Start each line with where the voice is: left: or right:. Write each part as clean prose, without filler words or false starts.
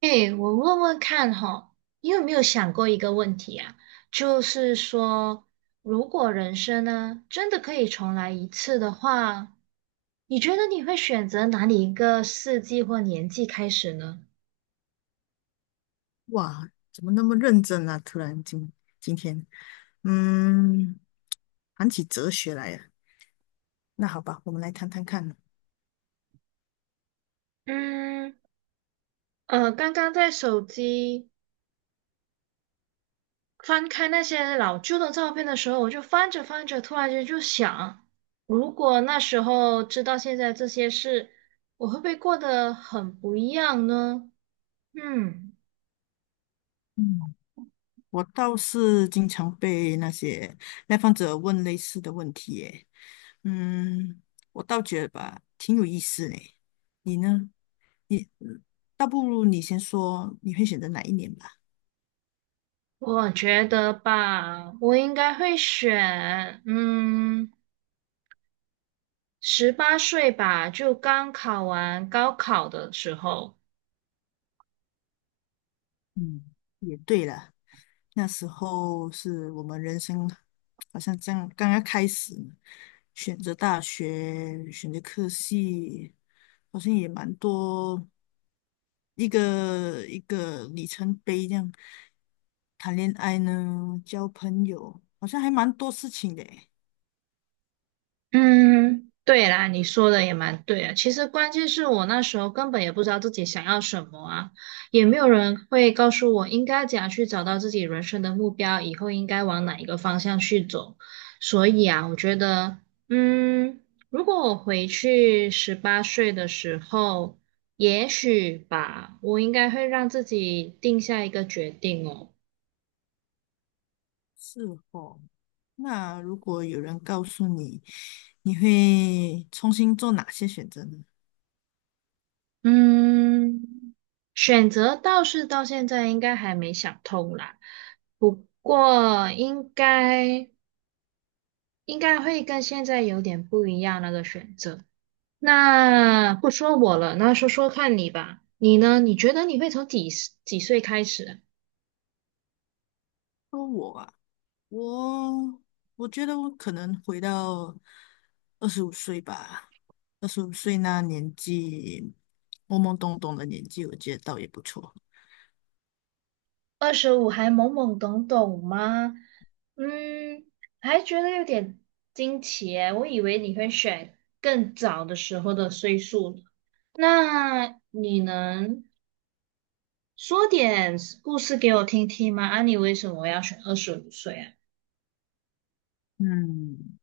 right: 哎，我问问看哈，你有没有想过一个问题啊？就是说，如果人生呢，真的可以重来一次的话，你觉得你会选择哪里一个世纪或年纪开始呢？
left: 哇，怎么那么认真啊？突然今天，嗯，谈起哲学来了。那好吧，我们来谈谈看。
right: 嗯，刚刚在手机翻开那些老旧的照片的时候，我就翻着翻着，突然间就想，如果那时候知道现在这些事，我会不会过得很不一样呢？嗯。
left: 嗯，我倒是经常被那些来访者问类似的问题耶。嗯，我倒觉得吧，挺有意思嘞。你呢？你，嗯倒不如你先说，你会选择哪一年吧？
right: 我觉得吧，我应该会选，嗯，十八岁吧，就刚考完高考的时候。
left: 嗯，也对了。那时候是我们人生好像这样刚刚开始选择大学，选择科系，好像也蛮多一个一个里程碑这样。谈恋爱呢，交朋友，好像还蛮多事情的诶。
right: 嗯，对啦，你说的也蛮对啊。其实关键是我那时候根本也不知道自己想要什么啊，也没有人会告诉我应该怎样去找到自己人生的目标，以后应该往哪一个方向去走。所以啊，我觉得，嗯，如果我回去十八岁的时候，也许吧，我应该会让自己定下一个决定哦。
left: 是哦，那如果有人告诉你，你会重新做哪些选择呢？
right: 嗯。选择倒是到现在应该还没想通啦，不过应该会跟现在有点不一样那个选择。那不说我了，那说说看你吧，你呢？你觉得你会从几岁开始啊。
left: 说我啊。我我觉得我可能回到二十五岁吧，二十五岁那年纪，懵懵懂懂的年纪，我觉得倒也不错。
right: 二十五还懵懵懂懂吗？嗯，还觉得有点惊奇耶，我以为你会选更早的时候的岁数呢。那你能？说点故事给我听听嘛？啊，你为什么要选二十五岁啊？
left: 嗯，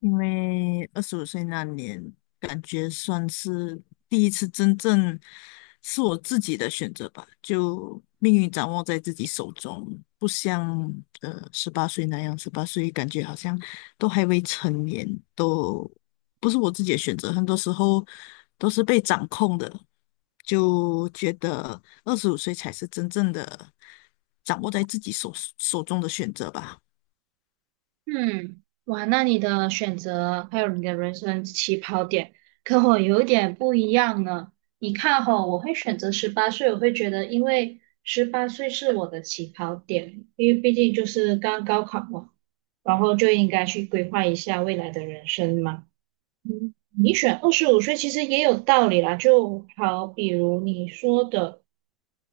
left: 因为二十五岁那年，感觉算是第一次真正是我自己的选择吧，就命运掌握在自己手中，不像十八岁那样，十八岁感觉好像都还未成年，都不是我自己的选择，很多时候都是被掌控的，就觉得二十五岁才是真正的掌握在自己手中的选择吧。
right: 嗯，哇，那你的选择还有你的人生起跑点跟我有点不一样呢。你看吼，我会选择十八岁，我会觉得因为十八岁是我的起跑点，因为毕竟就是刚高考嘛，然后就应该去规划一下未来的人生嘛。嗯，你选二十五岁其实也有道理啦，就好比如你说的，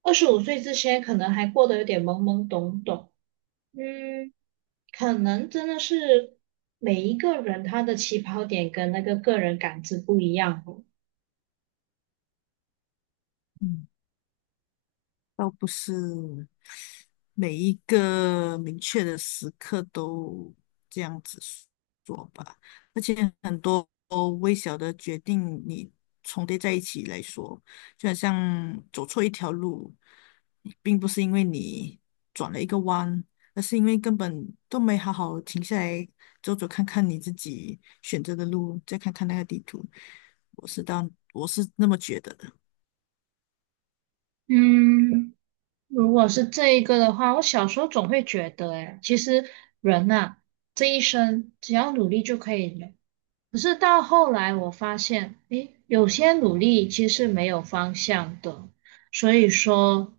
right: 二十五岁之前可能还过得有点懵懵懂懂，嗯，可能真的是每一个人他的起跑点跟那个个人感知不一样哦。
left: 嗯，倒不是。每一个明确的时刻都这样子做吧，而且很多微小的决定你重叠在一起来说，就好像走错一条路，并不是因为你转了一个弯，而是因为根本都没好好停下来走走看看你自己选择的路，再看看那个地图。我是当我是那么觉得的。
right: 嗯，如果是这一个的话，我小时候总会觉得，哎，其实人呐、这一生只要努力就可以了。可是到后来，我发现，诶，有些努力其实没有方向的，所以说，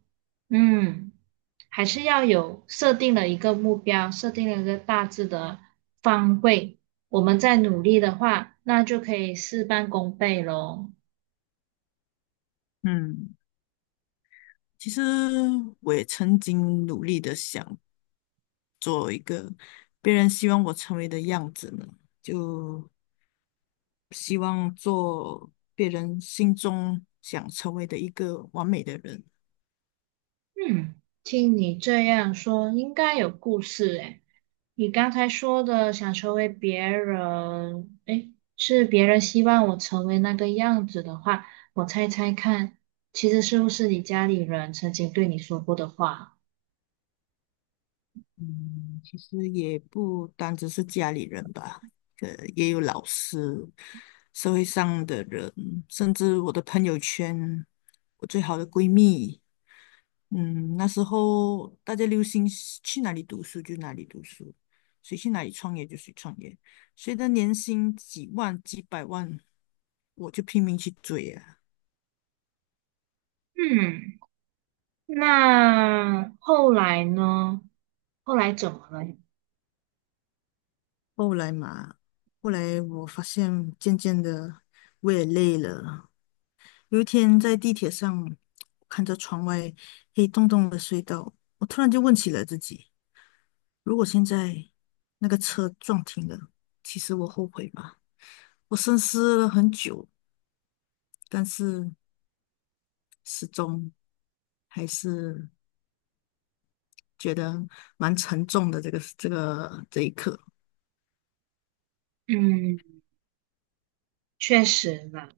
right: 嗯，还是要有设定了一个目标，设定了一个大致的方位，我们再努力的话，那就可以事半功倍喽。
left: 嗯。其实我也曾经努力的想做一个别人希望我成为的样子呢？就希望做别人心中想成为的一个完美的人。
right: 嗯，听你这样说，应该有故事诶。你刚才说的想成为别人，诶，是别人希望我成为那个样子的话，我猜猜看，其实是不是你家里人曾经对你说过的话？
left: 嗯，其实也不单只是家里人吧，也有老师、社会上的人，甚至我的朋友圈，我最好的闺蜜。那时候大家流行是去哪里读书就哪里读书，谁去哪里创业就谁创业，谁的年薪几万几百万，我就拼命去追啊。
right: 嗯，那后来呢？后来怎么了？
left: 后来嘛，后来我发现渐渐的我也累了。有一天在地铁上看着窗外黑洞洞的隧道，我突然就问起了自己：如果现在那个车撞停了，其实我后悔吗？我深思了很久，但是。失踪，还是觉得蛮沉重的这个这一刻。
right: 嗯，确实啦。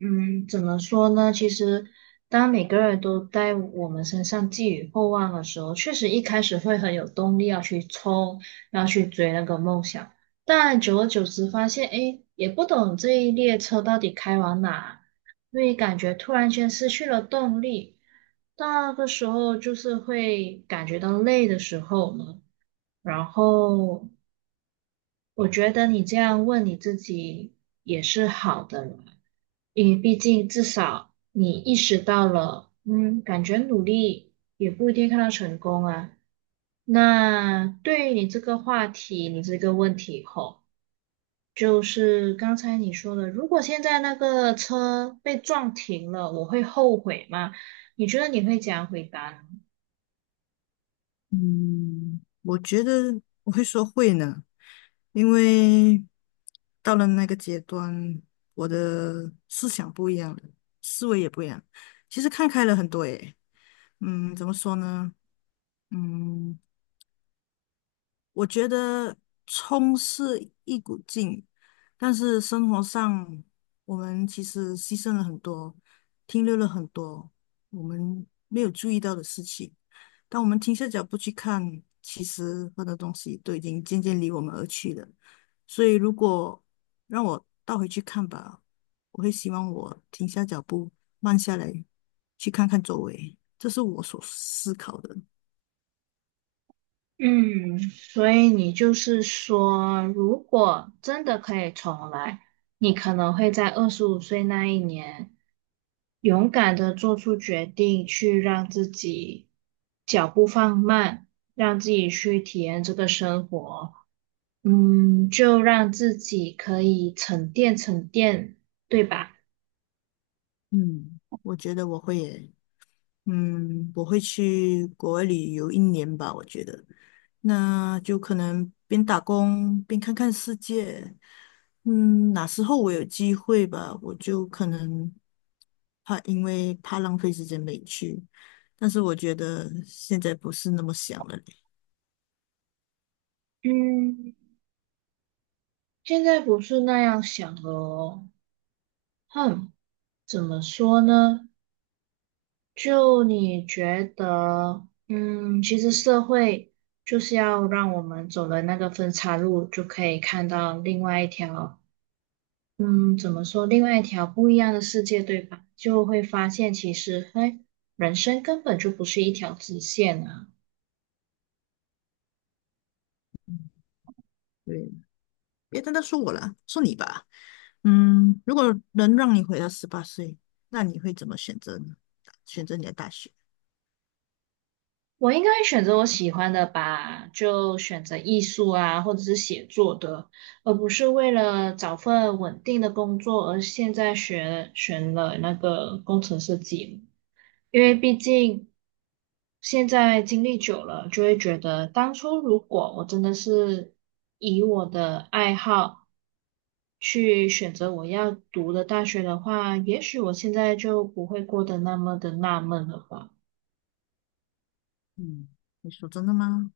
right: 嗯，怎么说呢？其实，当每个人都在我们身上寄予厚望的时候，确实一开始会很有动力要去冲，要去追那个梦想。但久而久之，发现，哎，也不懂这一列车到底开往哪，所以感觉突然间失去了动力。那个时候就是会感觉到累的时候呢，然后我觉得你这样问你自己也是好的啦，因为毕竟至少你意识到了，嗯，感觉努力也不一定看到成功啊。那对于你这个话题，你这个问题吼，就是刚才你说的，如果现在那个车被撞停了，我会后悔吗？你觉得你会怎样回答呢。
left: 嗯，我觉得我会说会呢，因为到了那个阶段，我的思想不一样了，思维也不一样，其实看开了很多诶。怎么说呢？嗯，我觉得冲是一股劲，但是生活上我们其实牺牲了很多，停留了很多我们没有注意到的事情。当我们停下脚步去看，其实很多东西都已经渐渐离我们而去了。所以，如果让我倒回去看吧，我会希望我停下脚步，慢下来，去看看周围。这是我所思考的。
right: 嗯，所以你就是说，如果真的可以重来，你可能会在二十五岁那一年，勇敢的做出决定，去让自己脚步放慢，让自己去体验这个生活。嗯，就让自己可以沉淀沉淀，对吧？
left: 嗯，我觉得我会耶。我会去国外旅游一年吧，我觉得，那就可能边打工边看看世界。嗯，哪时候我有机会吧，我就可能怕，因为怕浪费时间没去。但是我觉得现在不是那么想了嘞。
right: 嗯，现在不是那样想了哦。哼，怎么说呢？就你觉得，嗯，其实社会就是要让我们走了那个分岔路，就可以看到另外一条，嗯，怎么说，另外一条不一样的世界，对吧？就会发现其实，嘿，人生根本就不是一条直线啊。
left: 对，别单单说我了，说你吧。如果能让你回到十八岁，那你会怎么选择呢？选择你的大学？
right: 我应该选择我喜欢的吧，就选择艺术啊，或者是写作的，而不是为了找份稳定的工作而现在学选了那个工程设计。因为毕竟现在经历久了，就会觉得当初如果我真的是以我的爱好去选择我要读的大学的话，也许我现在就不会过得那么的纳闷了吧。
left: 嗯。你说真的吗？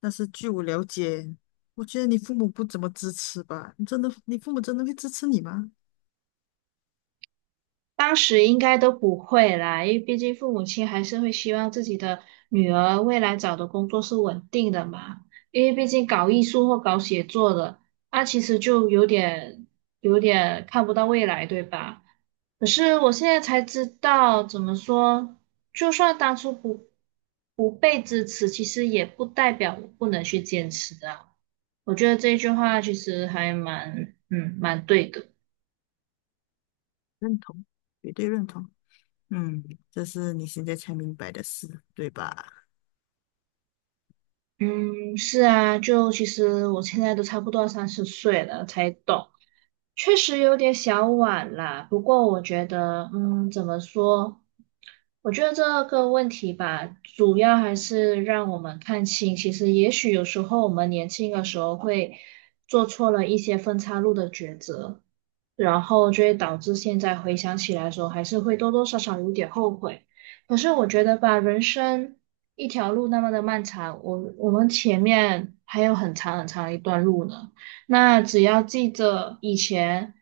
left: 但是据我了解，我觉得你父母不怎么支持吧？你真的，你父母真的会支持你吗？
right: 当时应该都不会啦，因为毕竟父母亲还是会希望自己的女儿未来找的工作是稳定的嘛。因为毕竟搞艺术或搞写作的，那、其实就有点看不到未来，对吧？可是我现在才知道，怎么说，就算当初不被支持，其实也不代表我不能去坚持啊。我觉得这句话其实还蛮嗯蛮对的。
left: 认同，绝对认同。嗯，这是你现在才明白的事，对吧？
right: 嗯，是啊，就其实我现在都差不多30岁了才懂，确实有点小晚啦，不过我觉得，嗯，怎么说？我觉得这个问题吧，主要还是让我们看清，其实也许有时候我们年轻的时候会做错了一些分岔路的抉择，然后就会导致现在回想起来的时候，还是会多多少少有点后悔。可是我觉得吧，人生一条路那么的漫长，我们前面还有很长很长一段路呢。那只要记着以前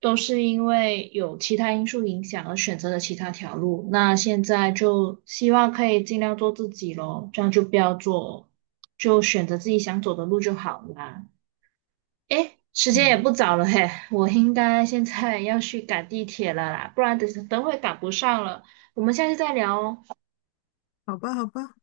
right: 都是因为有其他因素影响而选择了其他条路，那现在就希望可以尽量做自己咯，这样就不要做，就选择自己想走的路就好啦。诶，时间也
left: 嗯，
right: 不早了嘿，我应该现在要去赶地铁了啦，不然等等会赶不上了。我们下次再聊哦。
left: 好吧，好吧。